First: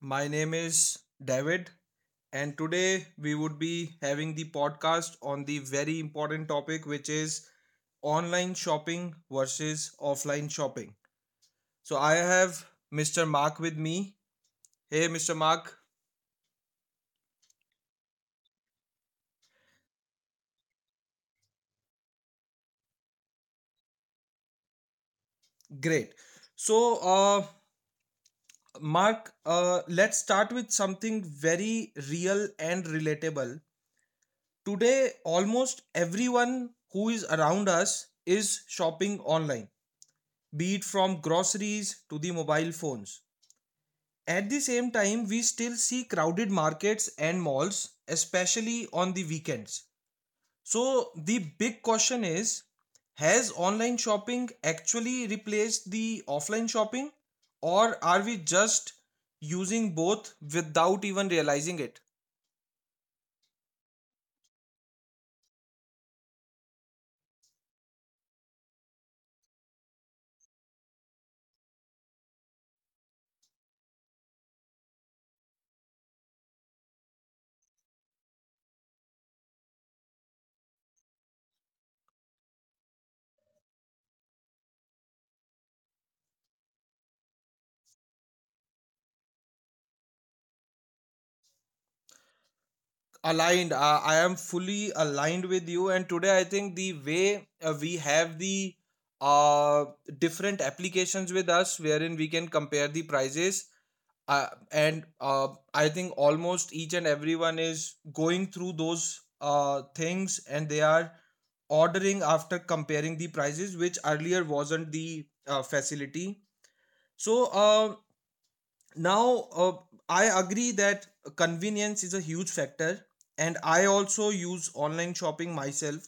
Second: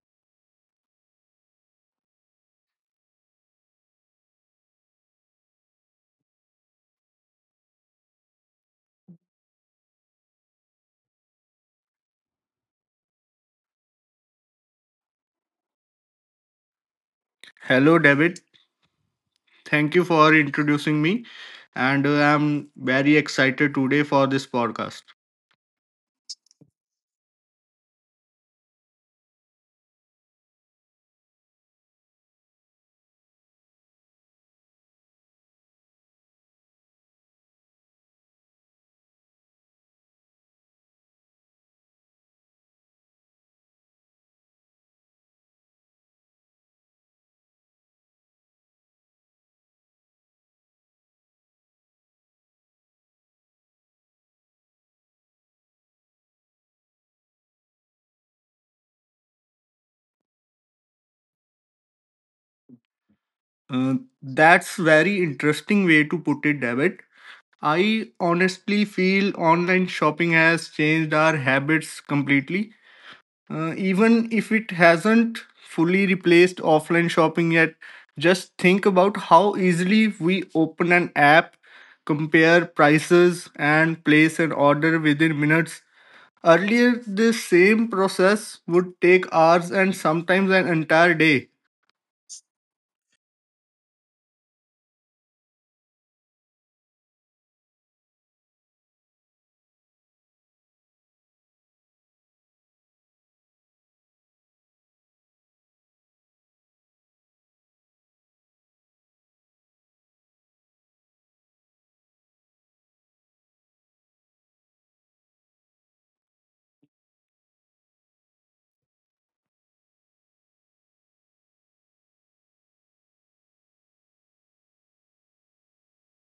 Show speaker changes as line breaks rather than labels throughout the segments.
my name is David, and today we would be having the podcast on the very important topic which is online shopping versus offline shopping. So I have Mr. Mark with me. Hey Mr. Mark,
Hello, David. Thank you for introducing me, and I'm very excited today for this podcast.
great. So Mark, let's start with something very real and relatable. Today almost everyone who is around us is shopping online, be it from groceries to the mobile phones. At the same time, we still see crowded markets and malls, especially on the weekends. So, the big question is, has online shopping actually replaced the offline shopping, or are we just using both without even realizing it?
Uh, that's very interesting way to put it, David. I honestly feel online shopping has changed our habits completely. Even if it hasn't fully replaced offline shopping yet, just think about how easily we open an app, compare prices, and place an order within minutes. Earlier, this same process would take hours and sometimes an entire day.
Aligned, I am fully aligned with you. And today I think the way we have the uh, different applications with us, wherein we can compare the prices, and I think almost each and everyone is going through those things and they are ordering after comparing the prices, which earlier wasn't the facility. So now I agree that convenience is a huge factor, and I also use online shopping myself,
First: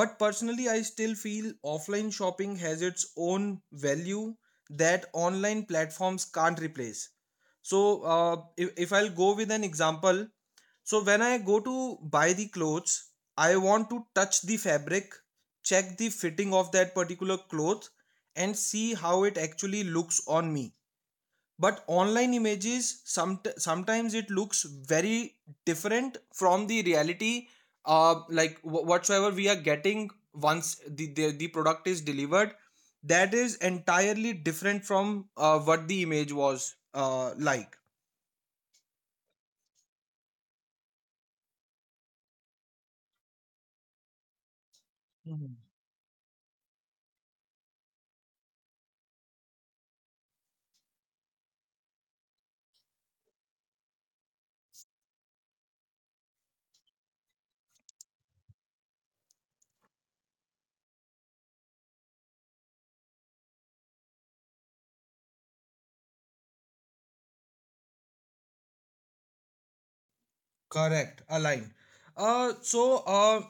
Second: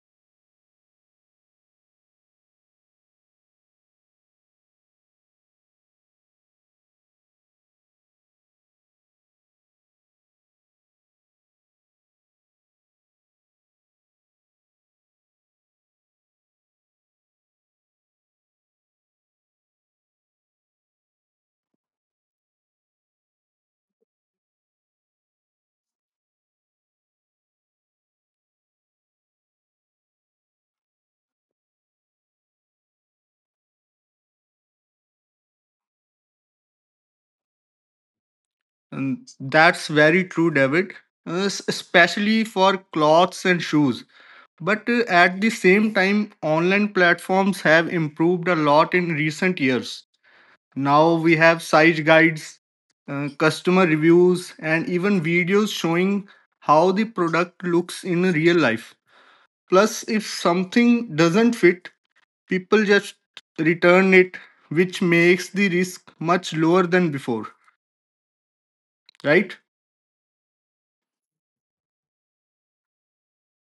but personally I still feel offline shopping has its own value that online platforms can't replace. So if I'll go with an example, so when I go to buy the clothes, I want to touch the fabric, check the fitting of that particular cloth, and see how it actually looks on me. But online images, sometimes it looks very different from the reality. Whatsoever we are getting, once the product is delivered, that is entirely different from what the image was. uh like
And that's very true, David, especially for clothes and shoes. But at the
Mhm.
same time, online platforms have improved a lot in recent years. Now we have size guides, customer reviews, and even videos showing how the product looks in real life. Plus, if something doesn't fit, people just return it, which makes the risk much lower than before, right?
Correct, aligned. uh so uh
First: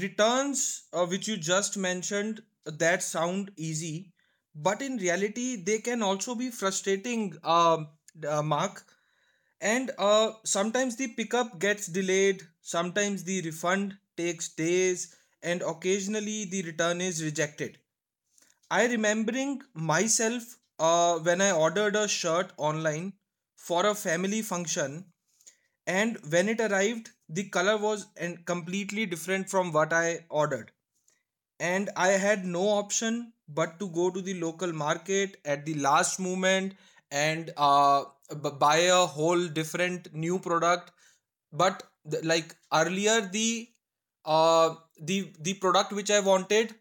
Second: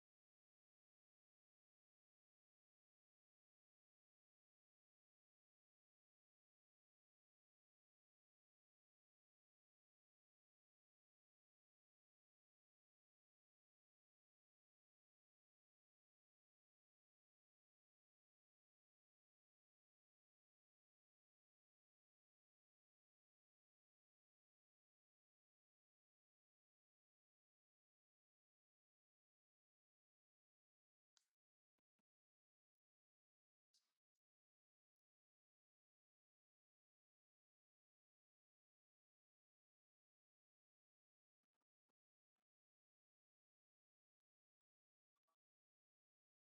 Returns, which you just mentioned, that sound easy, but in reality they can also be frustrating. um Mark, and sometimes the pickup gets delayed, sometimes the refund takes days, and occasionally the return is rejected. I remembering myself, when I ordered a shirt online for a family function, and when it arrived, the color was and completely different from what I ordered. And I had no option but to go to the local market at the last moment and buy a whole different new product. But the, like earlier uh the product which I wanted,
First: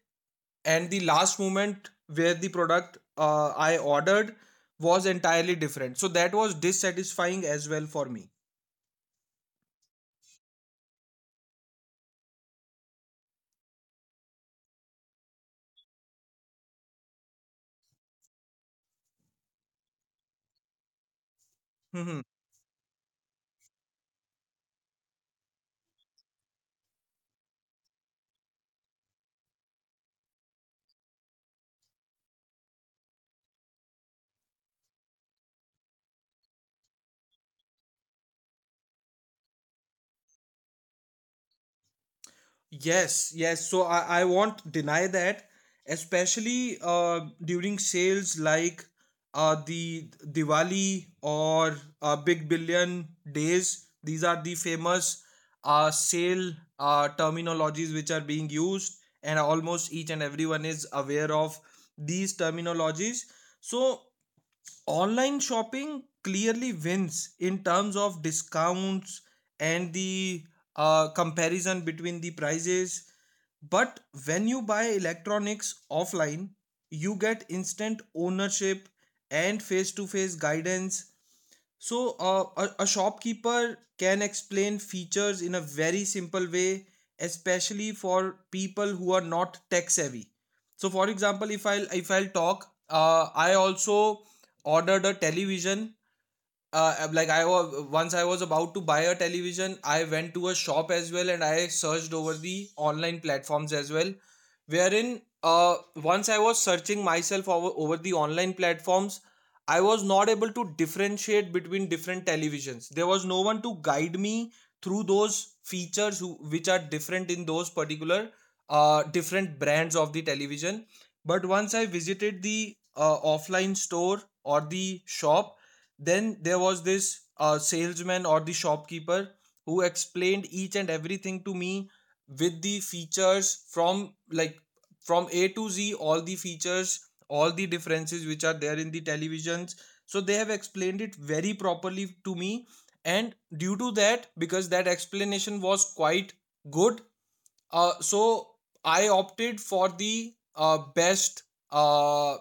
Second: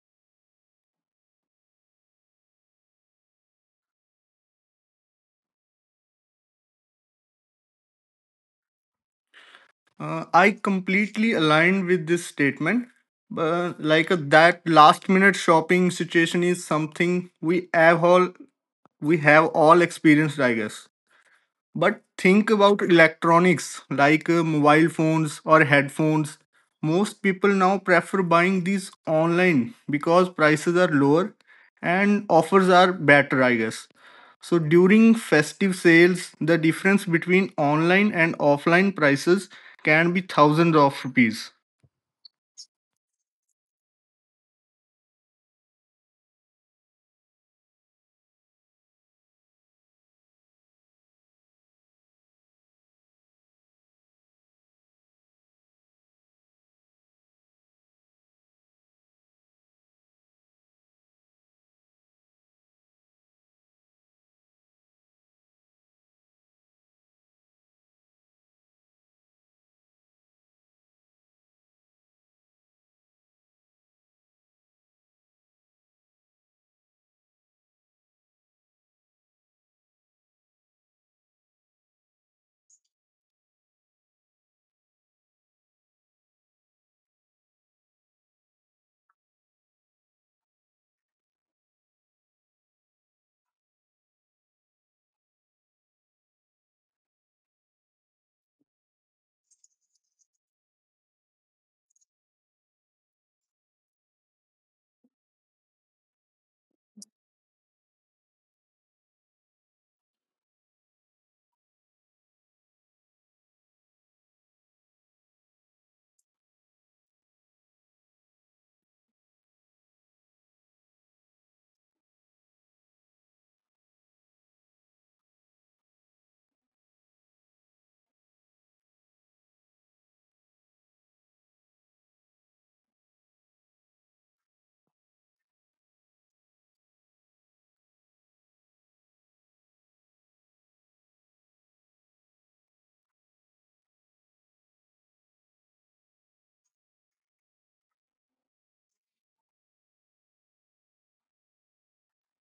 and the last moment where the product I ordered, was entirely different, so that was dissatisfying as well for me.
I completely aligned with this statement. But like that last minute shopping situation is something we have all experienced, I guess. But think about electronics like mobile phones or headphones. Most people now prefer buying these online because prices are lower and offers are better, I guess. So during festive sales, the difference between online and offline prices can be thousands of rupees.
Yes, yes. So I won't deny that, especially during sales like the Diwali or Big Billion Days. These are the famous sale terminologies which are being used, and almost each and everyone is aware of these terminologies. So online shopping clearly wins in terms of discounts and the comparison between the prices. But when you buy electronics offline, you get instant ownership and face to face guidance. So a shopkeeper can explain features in a very simple way, especially for people who are not tech savvy. So, for example, if I'll talk, I also ordered a television, like I was about to buy a television, I went to a shop as well and I searched over the online platforms as well, wherein once I was searching myself over the online platforms, I was not able to differentiate between different televisions. There was no one to guide me through those features who, which are different in those particular different brands of the television. But once I visited the offline store or the shop, then there was this salesman or the shopkeeper who explained each and everything to me with the features, from A to Z, all the features, all the differences which are there in the televisions. So they have explained it very properly to me. And due to that, because that explanation was quite good, uh, so I opted for the uh,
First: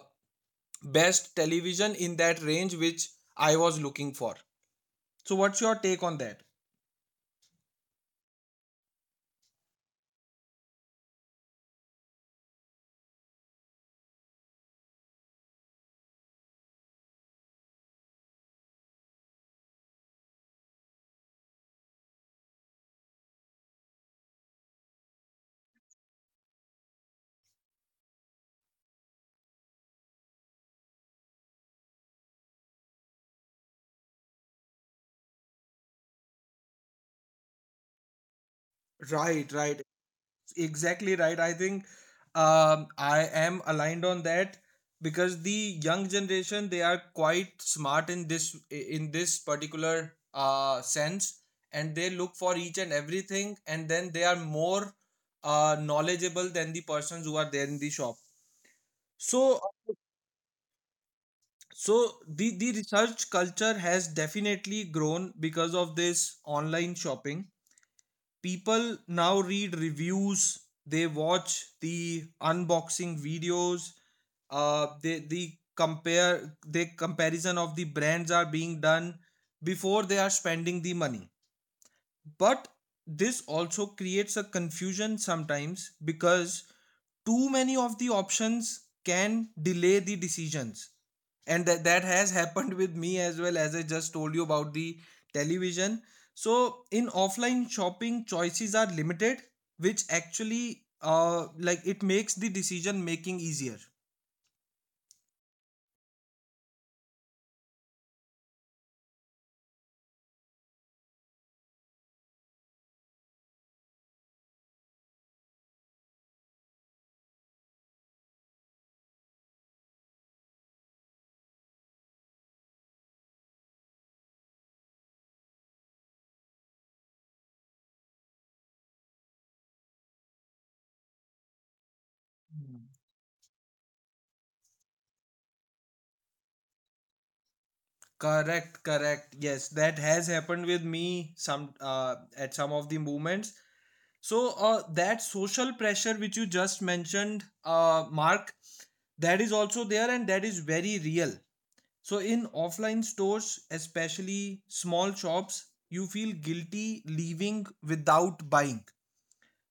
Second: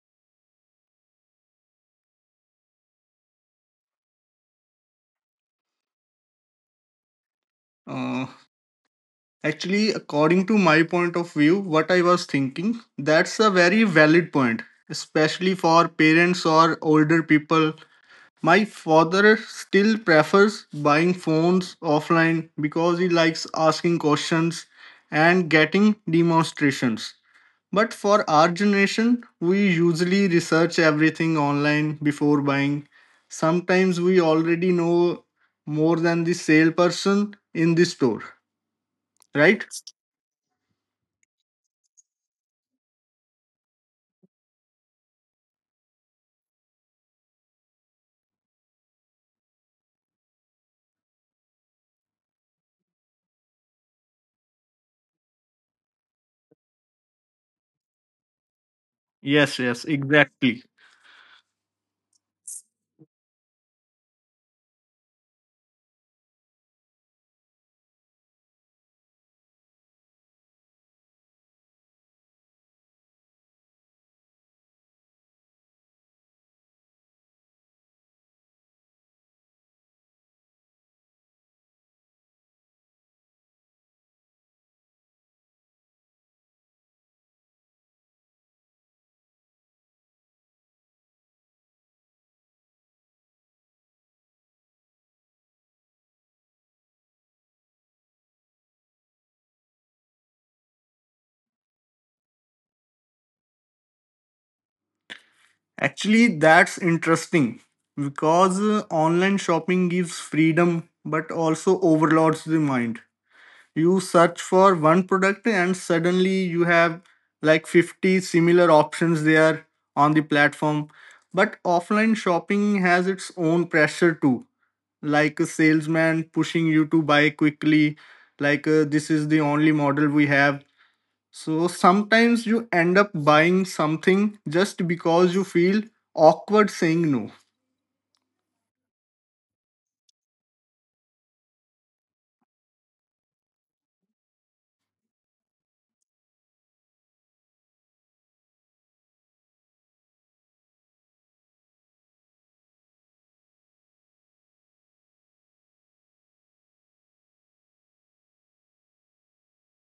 best television in that range which I was looking for. So what's your take on that?
Uh, Actually, according to my point of view, what I was thinking, that's a very valid point, especially for parents or older people. My father still prefers buying phones offline because he likes asking questions and getting demonstrations. But for our generation, we usually research everything online before buying. Sometimes we already know more than the salesperson in the store,
Right,
right?
right. Exactly right. I think I am aligned on that because the young generation, they are quite smart in this particular sense, and they look for each and everything, and then they are more knowledgeable than the persons who are there in the shop.
Yes,
So
yes, exactly.
so the research culture has definitely grown because of this online shopping. People now read reviews, they watch the unboxing videos, they the compare the comparison of the brands are being done before they are spending the money. But this also creates a confusion sometimes because too many of the options can delay the decisions, and that has happened with me as well, as I just told you about the television. So in offline shopping choices are limited, which actually it makes the decision making easier.
Actually, that's interesting because online shopping gives freedom but also overloads the mind. You search for one product and suddenly you have like 50 similar options there on the platform. But offline shopping has its own pressure too, like a salesman pushing you to buy quickly, like this is the only model we have. So sometimes you
Hmm.
end up buying something just because you feel awkward saying no.
Correct, correct, yes, that has happened with me some at some of the moments. So that social pressure which you just mentioned, Mark, that is also there and that is very real. So in offline stores, especially small shops, you feel guilty leaving without buying.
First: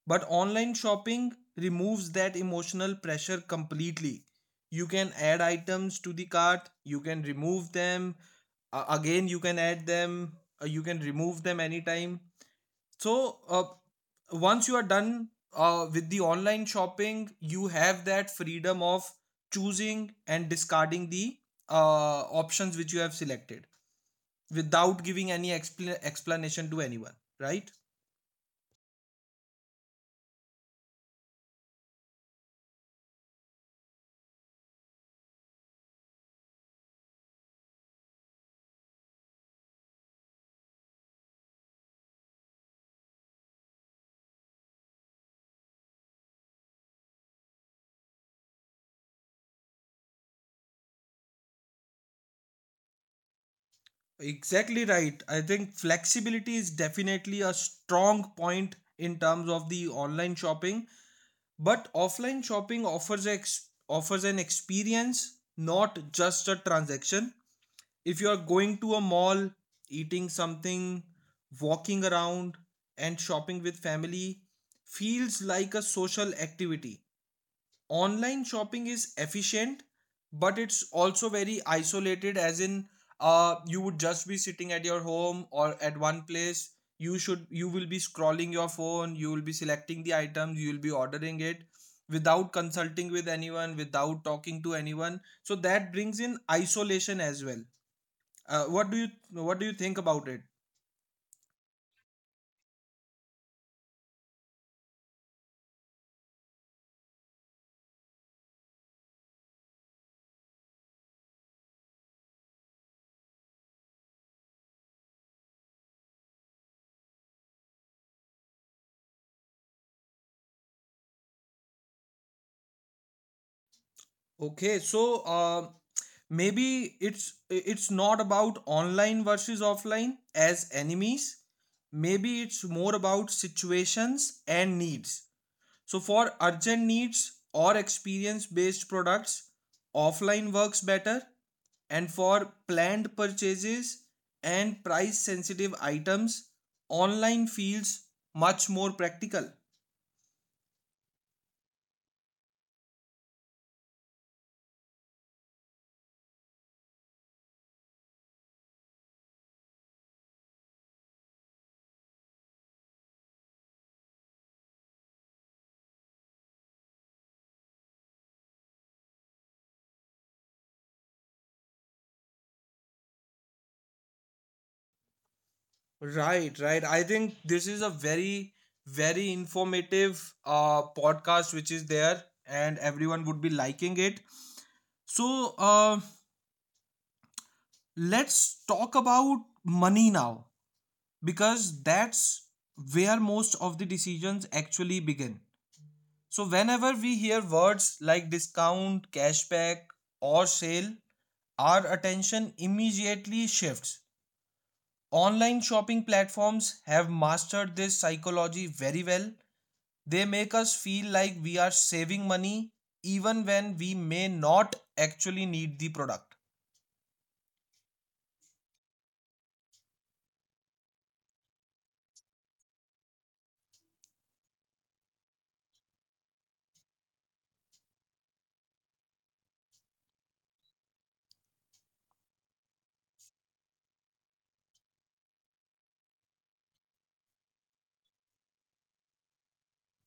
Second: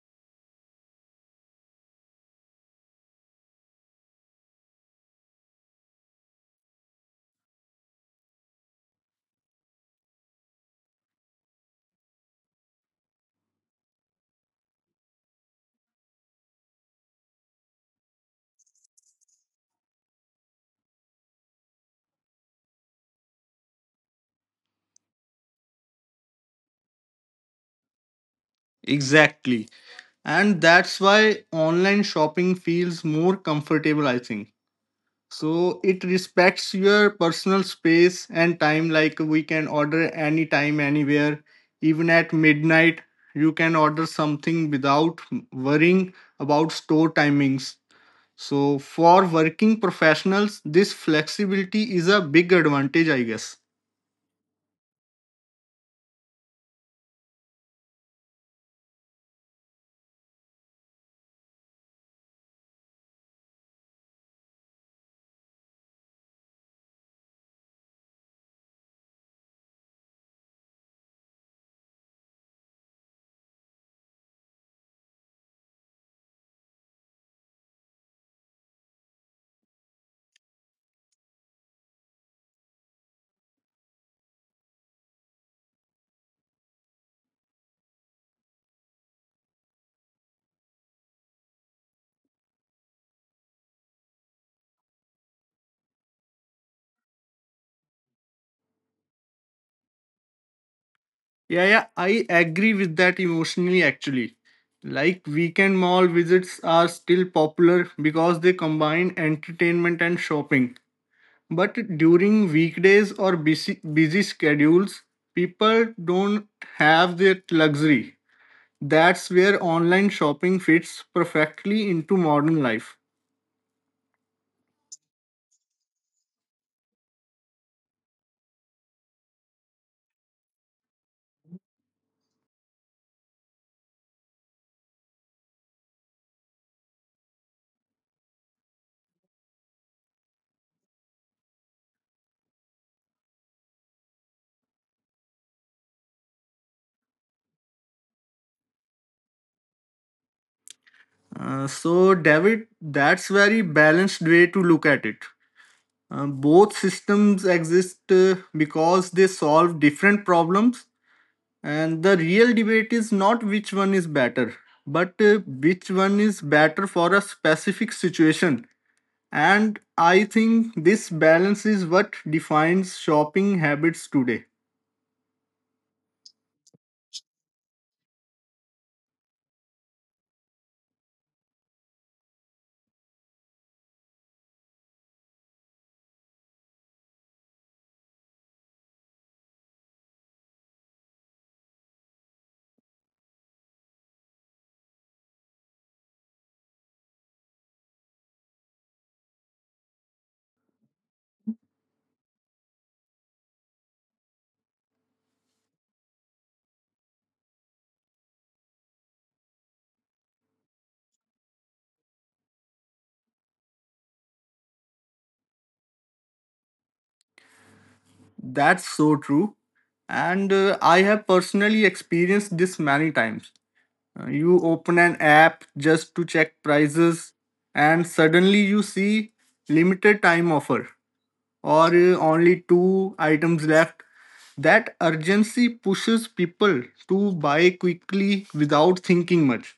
But online shopping removes that emotional pressure completely. You can add items to the cart, you can remove them, again you can add them, you can remove them anytime. so uh, Once you are done with the online shopping, you have that freedom of choosing and discarding the uh, options which you have selected without giving any explanation to anyone, right?
Exactly, and that's why online shopping feels more comfortable, I think. So it respects your personal space and time. Like, we can order anytime, anywhere, even at midnight. You can order something without worrying about store timings. So for working professionals, this flexibility is a big advantage, I guess.
Exactly right. I think flexibility is definitely a strong point in terms of the online shopping, but offline shopping offers an experience, not just a transaction. If you are going to a mall, eating something, walking around, and shopping with family feels like a social activity. Online shopping is efficient, but it's also very isolated, as in, you would just be sitting at your home or at one place. You should, you will be scrolling your phone, you will be selecting the items, you will be ordering it without consulting with anyone, without talking to anyone. So that brings in isolation as well. What do you think about it?
Yeah, yeah, I agree with that emotionally actually. Like weekend mall visits are still popular because they combine entertainment and shopping. But during weekdays or busy schedules, people don't have that luxury. That's where online shopping fits perfectly into modern life.
Okay, so maybe it's not about online versus offline as enemies. Maybe it's more about situations and needs. So for urgent needs or experience based products, offline works better, and for planned purchases and price sensitive items, online feels much more practical.
So, David, that's very balanced way to look at it. Both systems exist because they solve different problems, and the real debate is not which one is better, but which one is better for a specific situation. And I think this balance is what defines shopping habits today.
Right, right. I think this is a very, very informative podcast which is there, and everyone would be liking it. So, uh, let's talk about money now, because that's where most of the decisions actually begin. So, whenever we hear words like discount, cashback, or sale, our attention immediately shifts. Online shopping platforms have mastered this psychology very well. They make us feel like we are saving money even when we may not actually need the product.
That's so true. And I have personally experienced this many times. You open an app just to check prices, and suddenly you see limited time offer or only two items left. That urgency pushes people to buy quickly without thinking much.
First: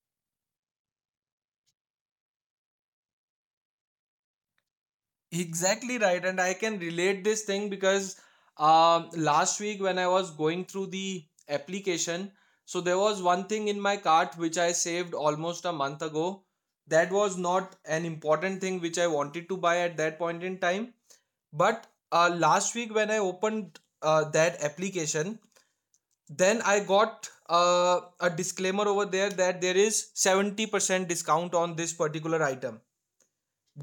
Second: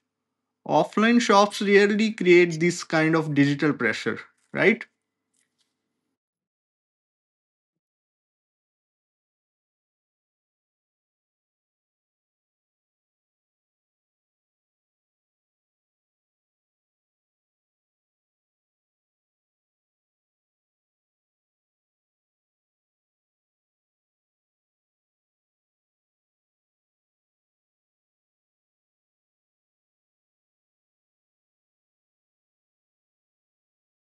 Offline shops rarely create this kind of digital pressure, right?
Exactly right, and I can relate this thing because last week when I was going through the application, so there was one thing in my cart which I saved almost a month ago. That was not an important thing which I wanted to buy at that point in time. But last week when I opened that application, then I got a disclaimer over there that there is 70% discount on this particular item.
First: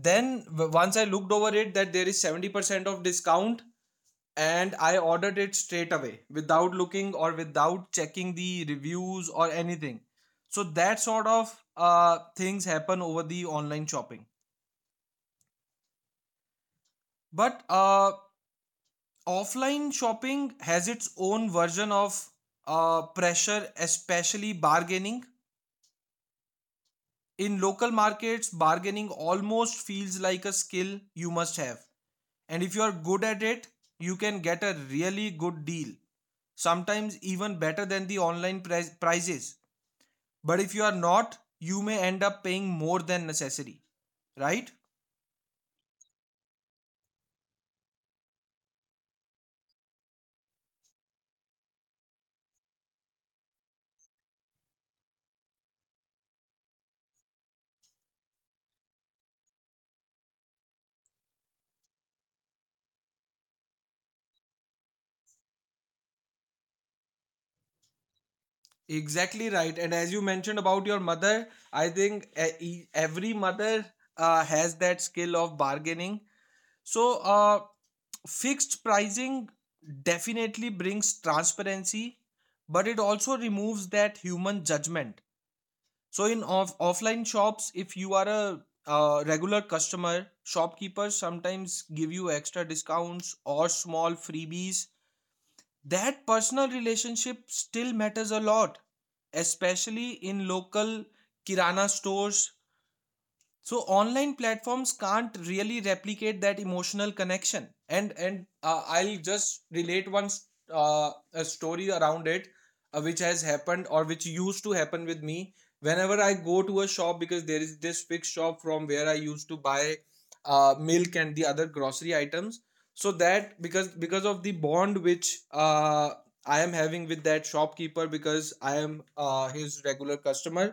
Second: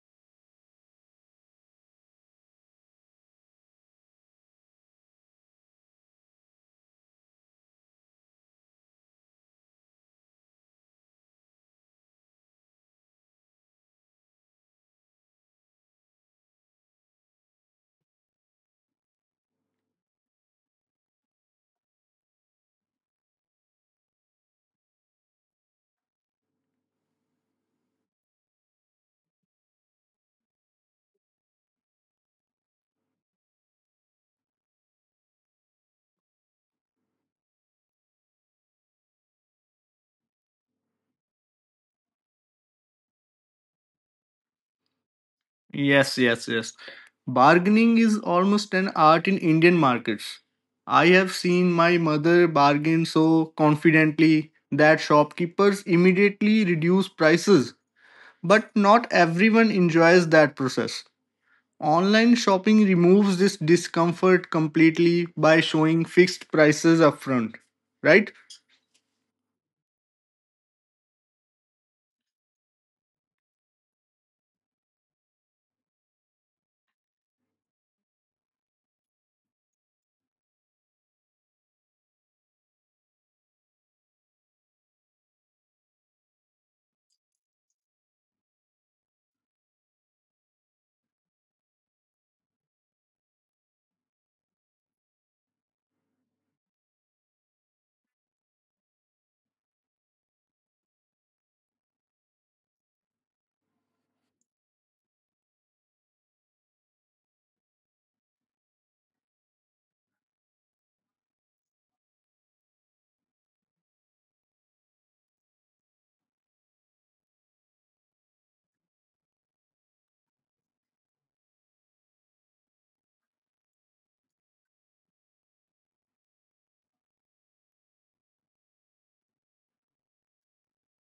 Then once I looked over it that there is 70% of discount, and I ordered it straight away without looking or without checking the reviews or anything. So that sort of things happen over the online shopping. But offline shopping has its own version of pressure, especially bargaining. In local markets, bargaining almost feels like a skill you must have. And if you are good at it, you can get a really good deal, sometimes even better than the prices. But if you are not, you may end up paying more than necessary, right?
Yes, yes, yes. Bargaining is almost an art in Indian markets. I have seen my mother bargain so confidently that shopkeepers immediately reduce prices, but not everyone enjoys that process. Online shopping removes this discomfort completely by showing fixed prices upfront, right?
Exactly right. And as you mentioned about your mother, I think every mother has that skill of bargaining. So, uh, Fixed pricing definitely brings transparency, but it also removes that human judgment. So in offline shops, if you are a regular customer, shopkeepers sometimes give you extra discounts or small freebies. That personal relationship still matters a lot, especially in local kirana stores. So online platforms can't really replicate that emotional connection, and I'll just relate a story around it, which has happened or which used to happen with me whenever I go to a shop. Because there is this fixed shop from where I used to buy milk and the other grocery items. So that, because of the bond which I am having with that shopkeeper, because I am his regular customer,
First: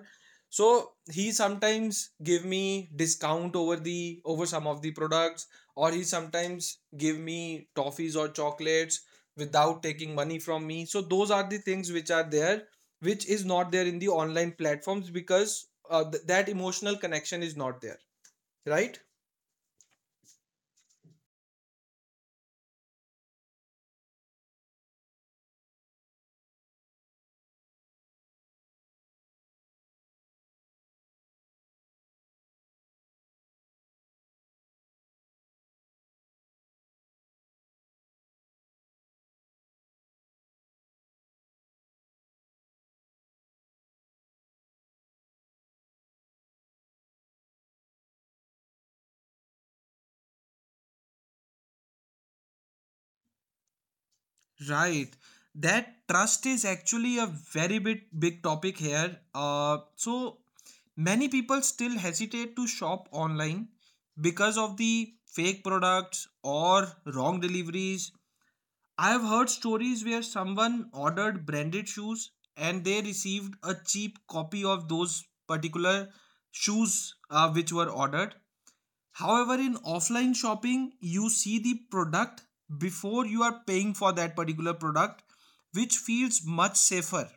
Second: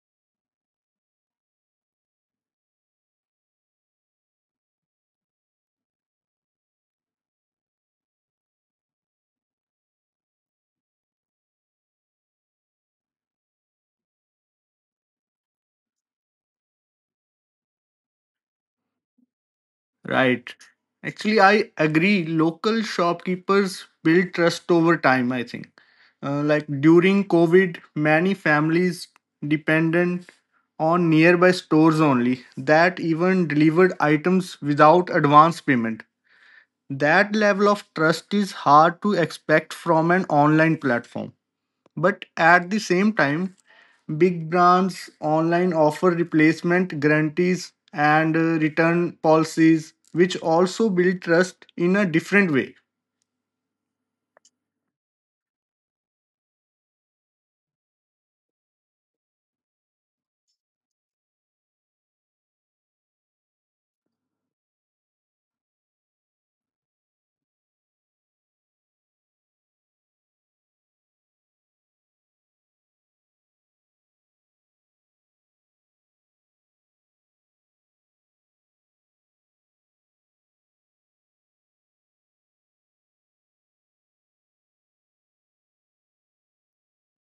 so he sometimes give me discount over the over some of the products, or he sometimes give me toffees or chocolates without taking money from me. So those are the things which are there, which is not there in the online platforms, because that emotional connection is not there, right.
Right. Actually, I agree. Local shopkeepers build trust over time, I think. Like during COVID, many families dependent on nearby stores only that even delivered items without advance payment. That level of trust is hard to expect from an online platform. But at the same time, big brands online offer replacement guarantees and return policies, which also build trust in a different way.
Right. That trust is actually a very bit big topic here. So many people still hesitate to shop online because of the fake products or wrong deliveries. I've heard stories where someone ordered branded shoes and they received a cheap copy of those particular shoes which were ordered. However, in offline shopping, you see the product before you are paying for that particular product, which feels much safer.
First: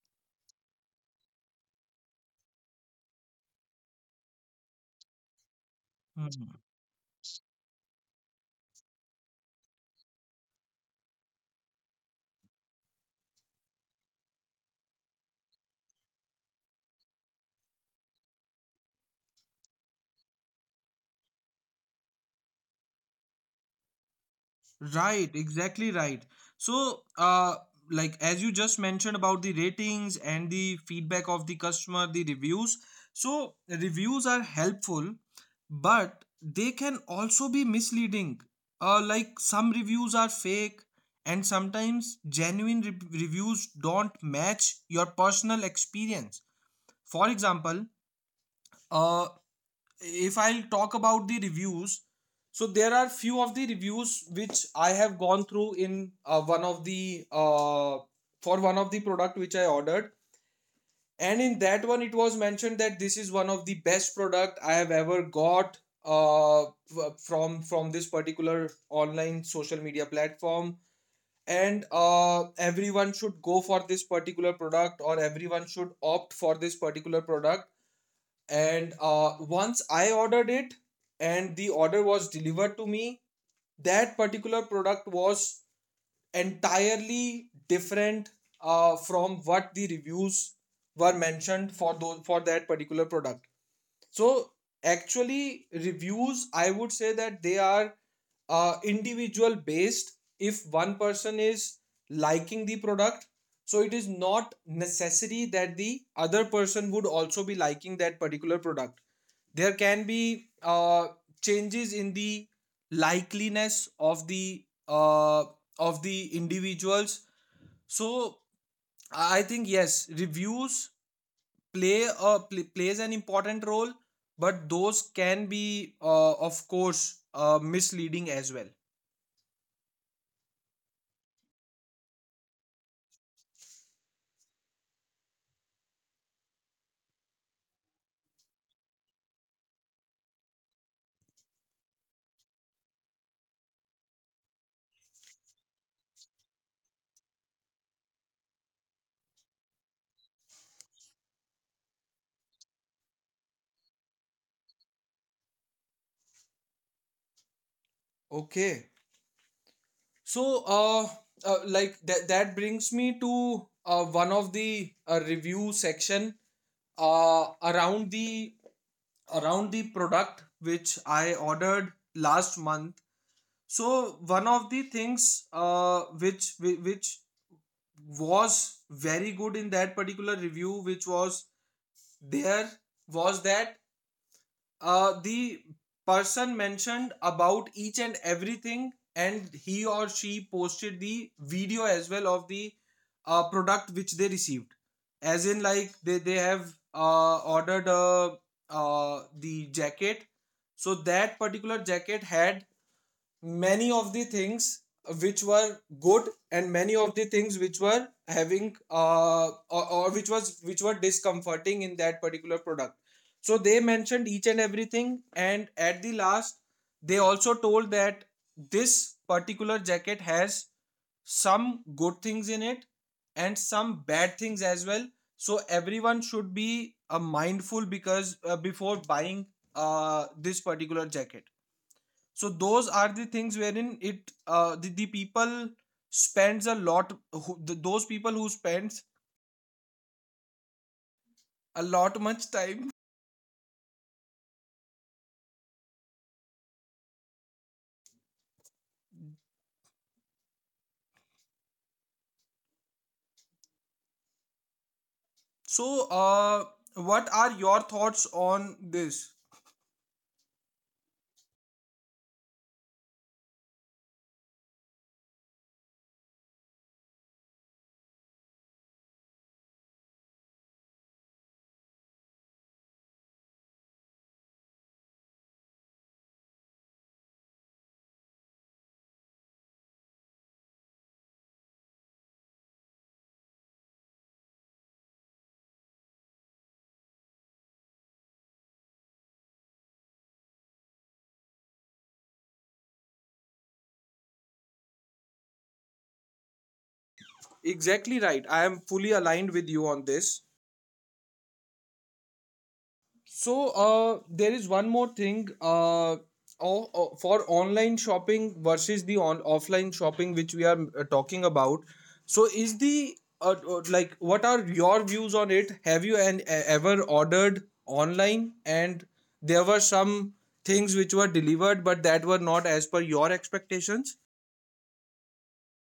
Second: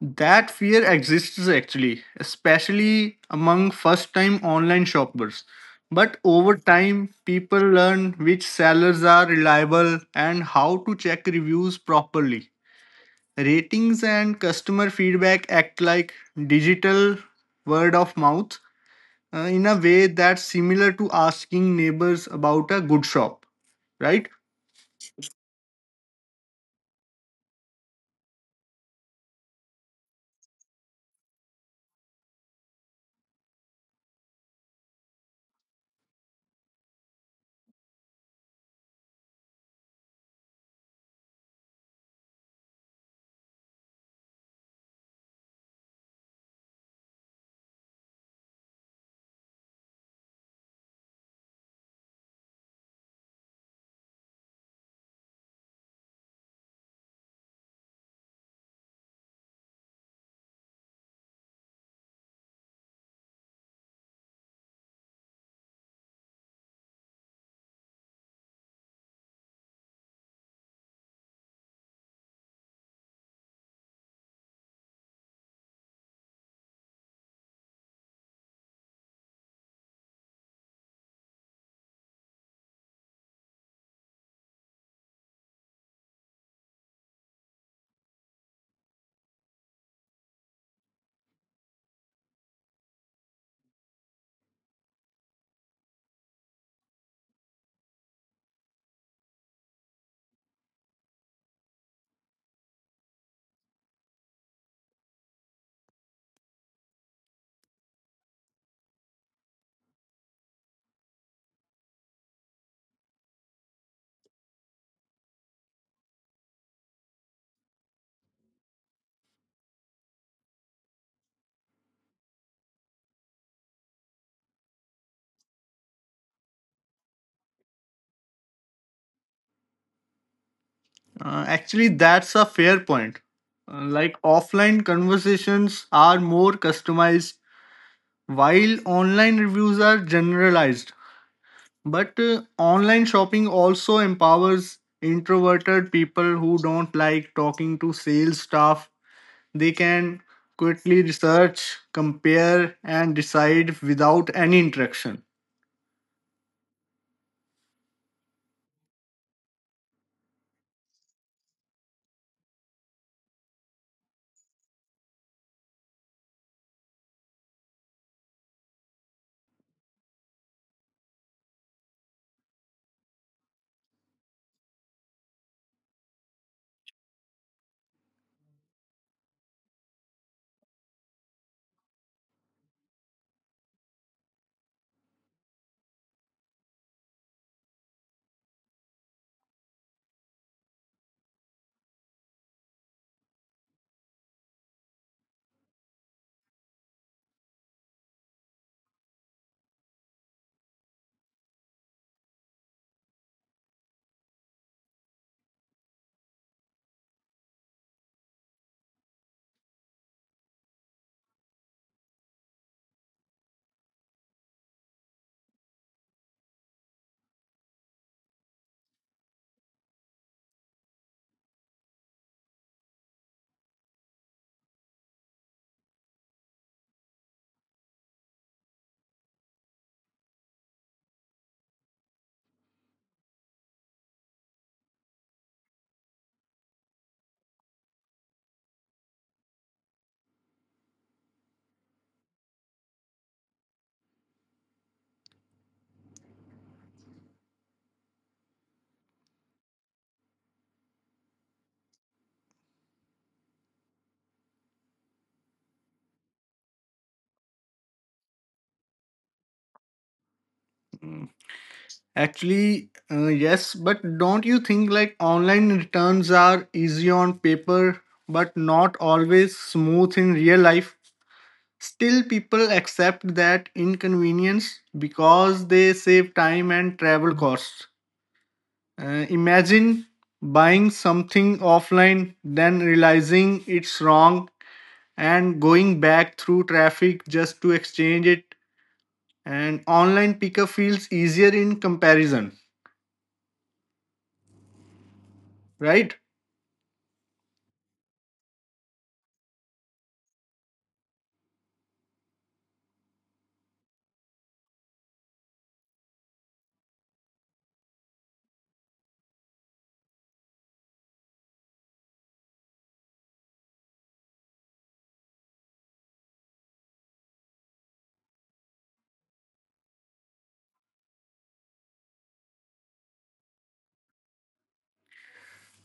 That fear exists actually, especially among first time online shoppers. But over time, people learn which sellers are reliable and how to check reviews properly. Ratings and customer feedback act like digital word of mouth in a way that's similar to asking neighbors about a good shop, right?
Right, exactly right. So, like as you just mentioned about the ratings and the feedback of the customer, the reviews. So, reviews are helpful, but they can also be misleading. Like some reviews are fake, and sometimes genuine reviews don't match your personal experience. For example, uh, if I'll talk about the reviews, so there are few of the reviews which I have gone through in one of the for one of the product which I ordered, and in that one it was mentioned that this is one of the best product I have ever got uh, from this particular online social media platform, and everyone should go for this particular product or everyone should opt for this particular product. And once I ordered it and the order was delivered to me, that particular product was entirely different from what the reviews were mentioned for those for that particular product. So actually reviews, I would say that they are individual based. If one person is liking the product, so it is not necessary that the other person would also be liking that particular product. There can be changes in the likeliness of the individuals. So I think, yes, reviews plays an important role, but those can be, of course, misleading as well.
Actually, that's a fair point. Like offline conversations are more customized, while online reviews are generalized. But online shopping also empowers introverted people who don't like talking to sales staff. They can quickly research, compare, and decide without any interaction.
Okay. So that brings me to one of the review section uh around the product which I ordered last month. So one of the things, which was very good in that particular review, which was there, was that the person mentioned about each and everything, and he or she posted the video as well of the product which they received. As in like they, they have ordered the jacket. So that particular jacket had many of the things which were good and many of the things which were having, or which was which were discomforting in that particular product. So they mentioned each and everything, and at the last they also told that this particular jacket has some good things in it and some bad things as well. So everyone should be, mindful, because before buying this particular jacket. So those are the things wherein it, the people spends a lot, those people who spends a lot much time. So what are your thoughts on this?
Mm. Actually, yes, but don't you think like online returns are easy on paper but not always smooth in real life? Still, people accept that inconvenience because they save time and travel costs. Imagine buying something offline, then realizing it's wrong and going back through traffic just to exchange it. And online pickup feels easier in comparison, right?
Exactly right, I am fully aligned with you on this. So there is one more thing, for online shopping versus the on offline shopping which we are talking about. So is the like, what are your views on it? Have you ever ordered online and there were some things which were delivered but that were not as per your expectations?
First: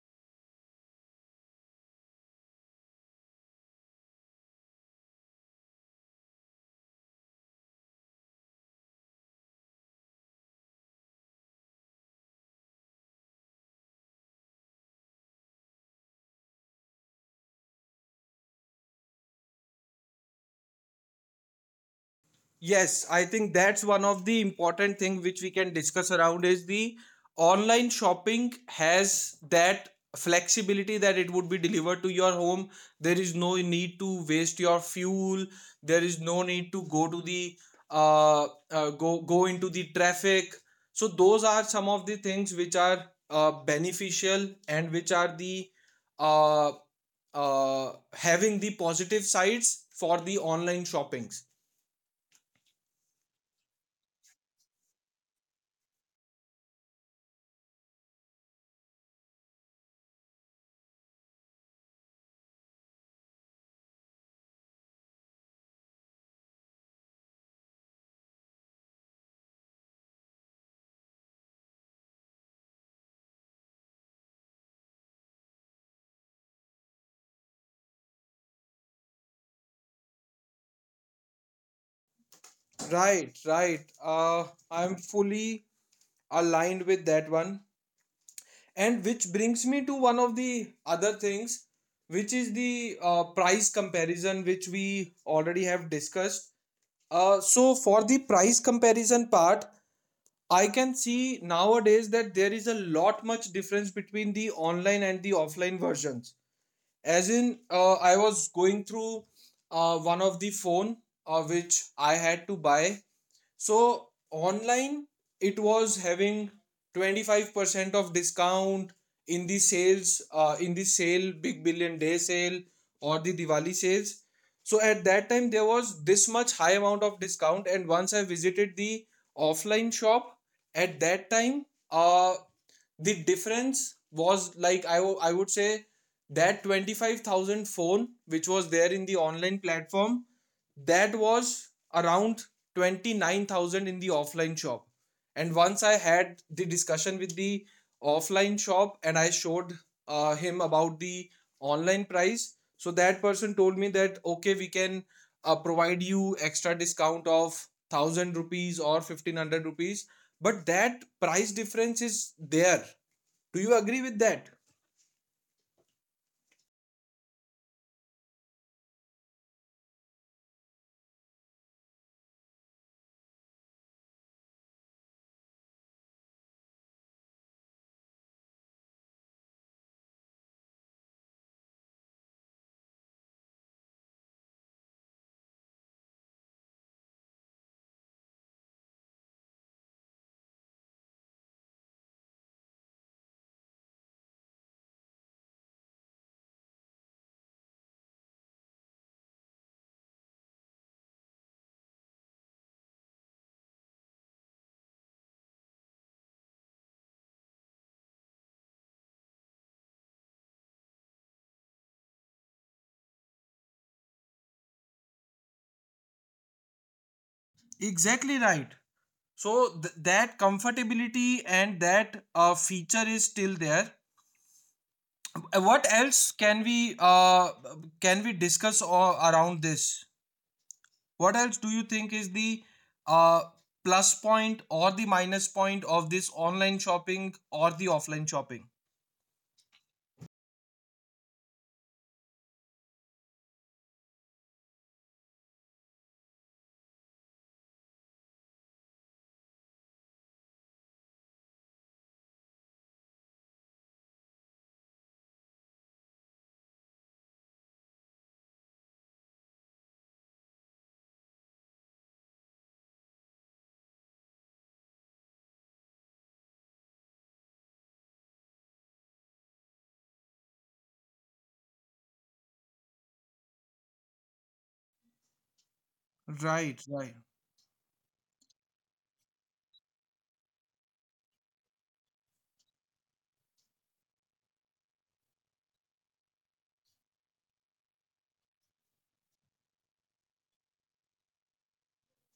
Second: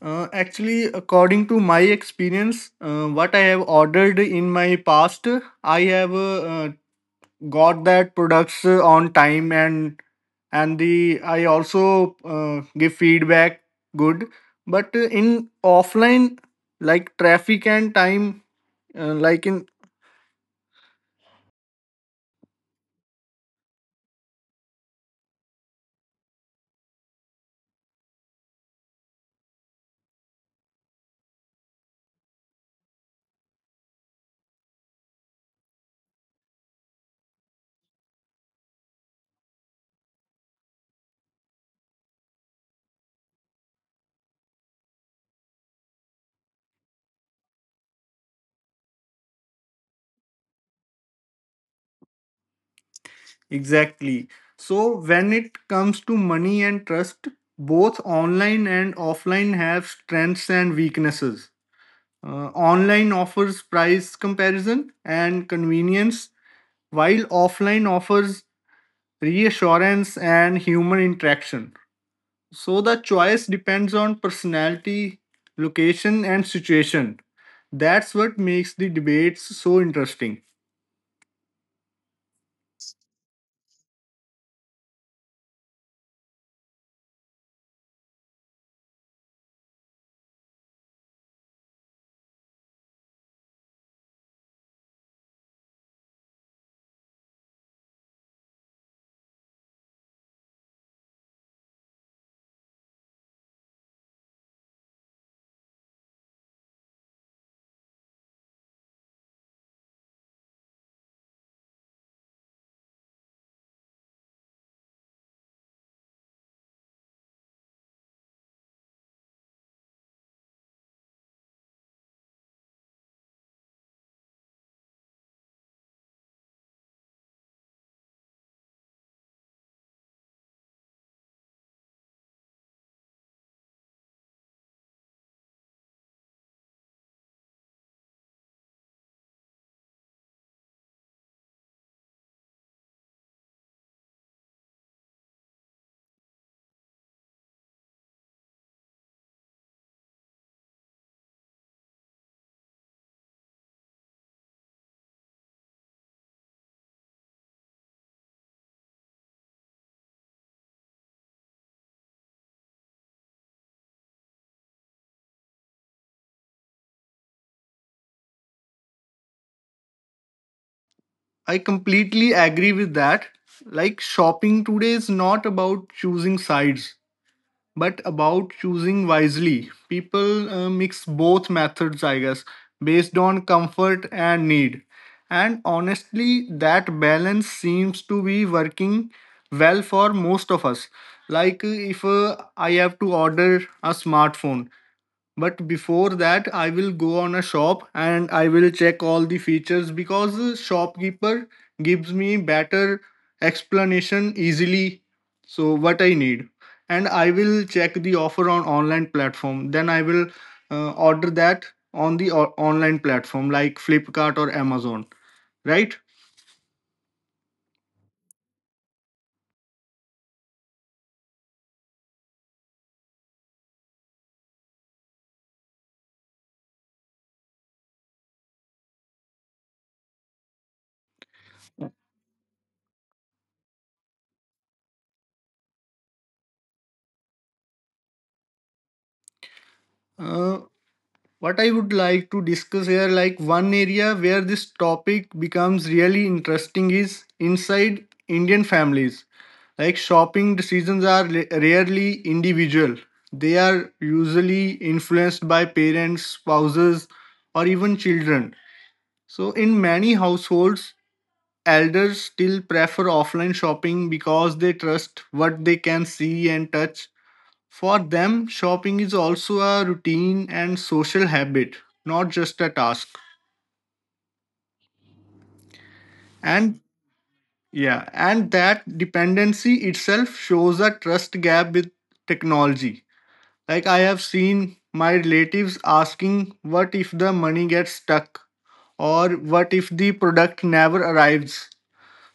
Actually, according to my experience, what I have ordered in my past, I have got that products on time, and the I also give feedback good. But in offline, like traffic and time, uh, like in.
Yes, I think that's one of the important thing which we can discuss around, is the online shopping has that flexibility that it would be delivered to your home. There is no need to waste your fuel. There is no need to go to the go go into the traffic. So those are some of the things which are beneficial, and which are the uh, having the positive sides for the online shoppings.
Exactly. So when it comes to money and trust, both online and offline have strengths and weaknesses. Online offers price comparison and convenience, while offline offers reassurance and human interaction. So the choice depends on personality, location, and situation. That's what makes the debates so interesting.
Right, right. I'm fully aligned with that one. And which brings me to one of the other things, which is the price comparison, which we already have discussed. So, for the price comparison part, I can see nowadays that there is a lot much difference between the online and the offline versions. As in, I was going through one of the phone which I had to buy. So online it was having 25% of discount in the sales, in the sale big billion day sale or the diwali sales. So at that time there was this much high amount of discount, and once I visited the offline shop, at that time, uh the difference was like, I would say that 25,000 phone which was there in the online platform, that was around 29,000 in the offline shop. And once I had the discussion with the offline shop and I showed him about the online price, so that person told me that okay, we can provide you extra discount of 1000 rupees or 1500 rupees, but that price difference is there. Do you agree with that?
I completely agree with that. Like, shopping today is not about choosing sides, but about choosing wisely. People mix both methods, I guess, based on comfort and need. And honestly, that balance seems to be working well for most of us. Like, if I have to order a smartphone, but before that I will go on a shop and I will check all the features, because the shopkeeper gives me better explanation easily, so what I need. And I will check the offer on online platform, then I will order that on the online platform like Flipkart or Amazon, right?
Exactly right. So that comfortability and that feature is still there. What else can we discuss or around this? What else do you think is the uh, plus point or the minus point of this online shopping or the offline shopping?
uh, What I would like to discuss here, like one area where this topic becomes really interesting is inside Indian families. Like shopping decisions are rarely individual. They are usually influenced by parents, spouses, or even children. So in many households, elders still prefer offline shopping because they trust what they can see and touch. For them, shopping is also a routine and social habit, not just a task. And
Right, right,
yeah, and that dependency itself shows a trust gap with technology. Like I have seen my relatives asking, what if the money gets stuck? Or what if the product never arrives?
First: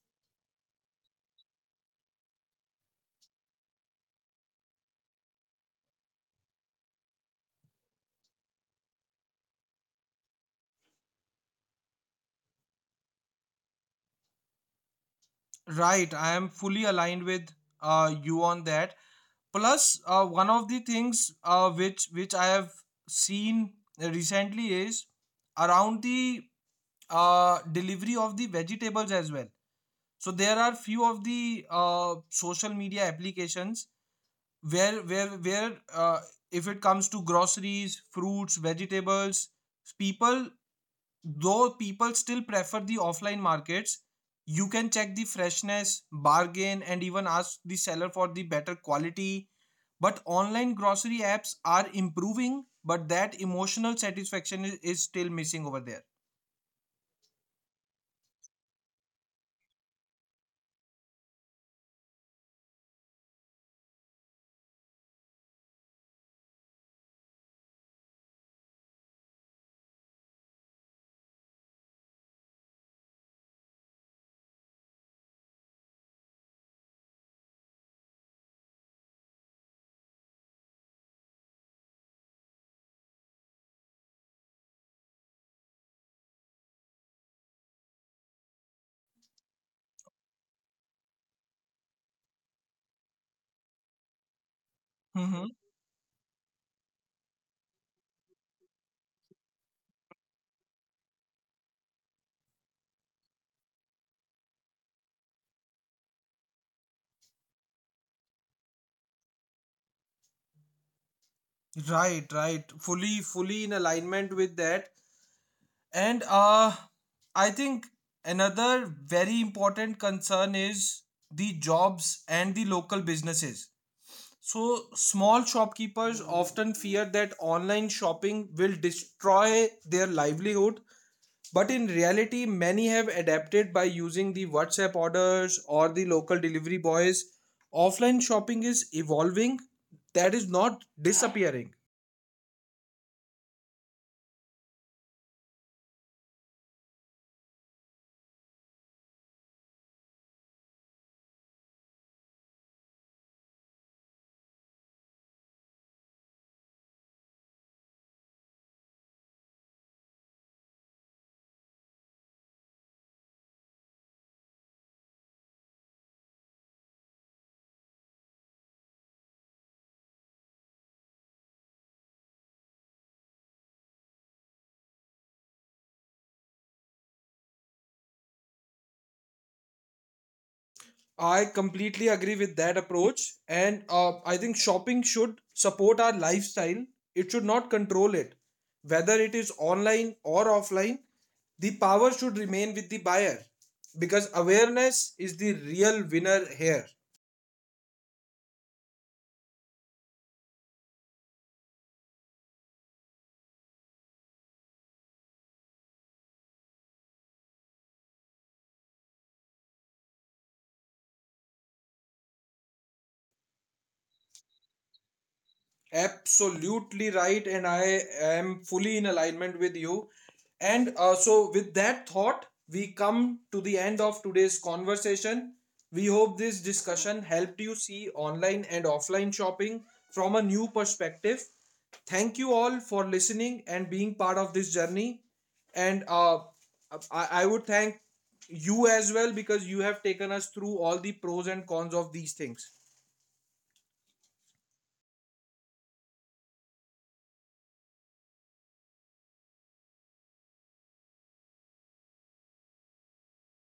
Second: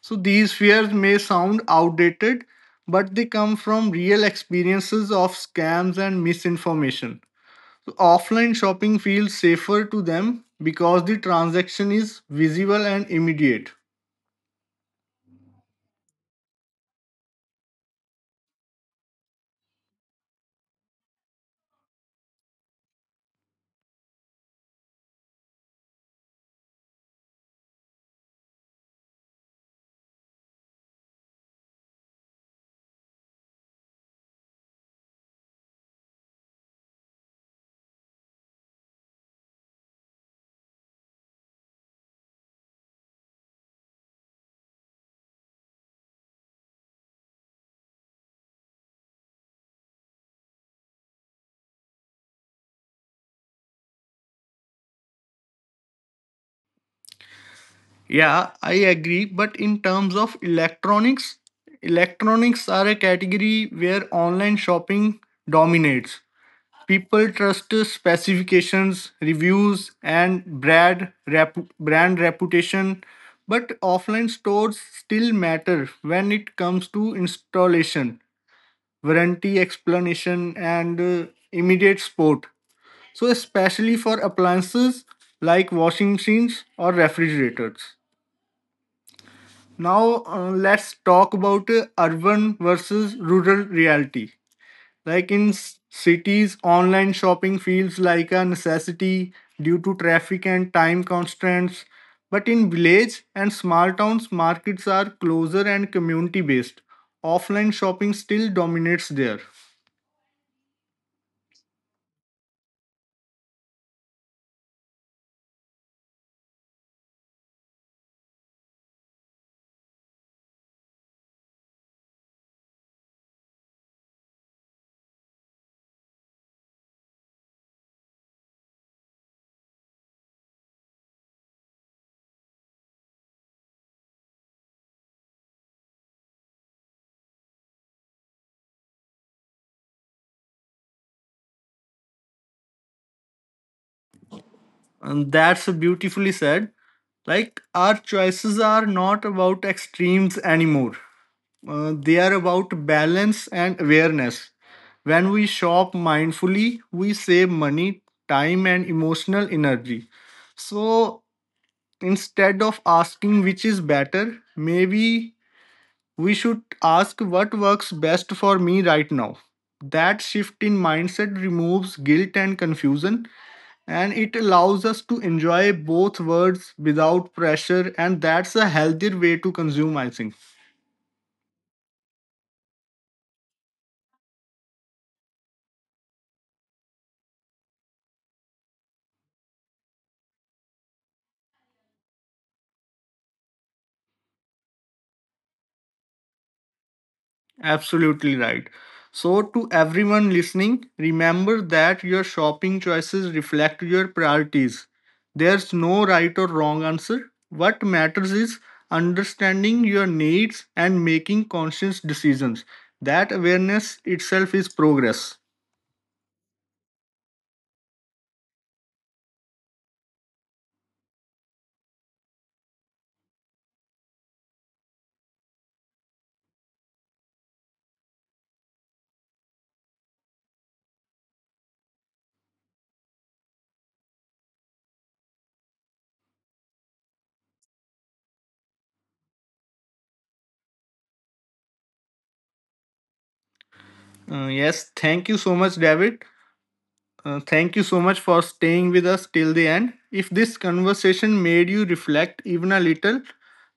So these fears may sound outdated, but they come from real experiences of scams and misinformation. So offline shopping feels safer to them because the transaction is visible and immediate.
right. I am fully aligned with, you on that. Plus, one of the things, which I have seen recently is around the delivery of the vegetables as well. So there are few of the social media applications where if it comes to groceries, fruits, vegetables, people people still prefer the offline markets. You can check the freshness, bargain, and even ask the seller for the better quality. But online grocery apps are improving, but that emotional satisfaction is still missing over there.
Yeah, I agree, but in terms of electronics, electronics are a category where online shopping dominates. People trust specifications, reviews, and brand reputation, but offline stores still matter when it comes to installation, warranty explanation, and immediate support. So, especially for appliances like washing machines or refrigerators. Now, let's talk about urban versus rural reality. Like,
Mhm.
in cities, online shopping feels like a necessity due to traffic and time constraints. But in village and small towns, markets are closer and community based. Offline shopping still dominates there.
Right, right, fully fully in alignment with that. And I think another very important concern is the jobs and the local businesses. So, small shopkeepers often fear that online shopping will destroy their livelihood. But in reality, many have adapted by using the WhatsApp orders or the local delivery boys. Offline shopping is evolving, that is not disappearing.
And that's beautifully said. Like, our choices are not about extremes anymore. They are about balance and awareness. When we shop mindfully, we save money, time, and emotional energy. So, instead of asking which is better, maybe we should ask what works best for me right now. That shift in mindset removes guilt and confusion, and it allows us to enjoy both words without pressure, and that's a healthier way to consume, I think.
I completely agree with that approach, and I think shopping should support our lifestyle. It should not control it. Whether it is online or offline, the power should remain with the buyer, because awareness is the real winner here.
Absolutely right. So to everyone listening, remember that your shopping choices reflect your priorities. There's no right or wrong answer. What matters is understanding your needs and making conscious decisions. That awareness itself is progress.
Absolutely right, and I am fully in alignment with you. And so, with that thought, we come to the end of today's conversation. We hope this discussion helped you see online and offline shopping from a new perspective. Thank you all for listening and being part of this journey. And I would thank you as well, because you have taken us through all the pros and cons of these things.
Yes, thank you so much, David. Thank you so much for staying with us till the end. If this conversation made you reflect even a little,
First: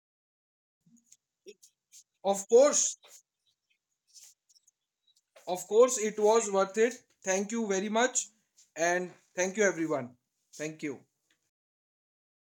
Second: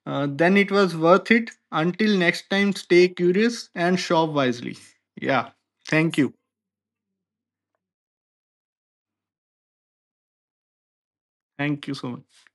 then it was worth it. Until
Of
next time,
course.
stay curious and shop wisely. Yeah.
Of course,
Thank
it
you.
was worth it. Thank you very much. And thank you, everyone. Thank you.
Thank you so much.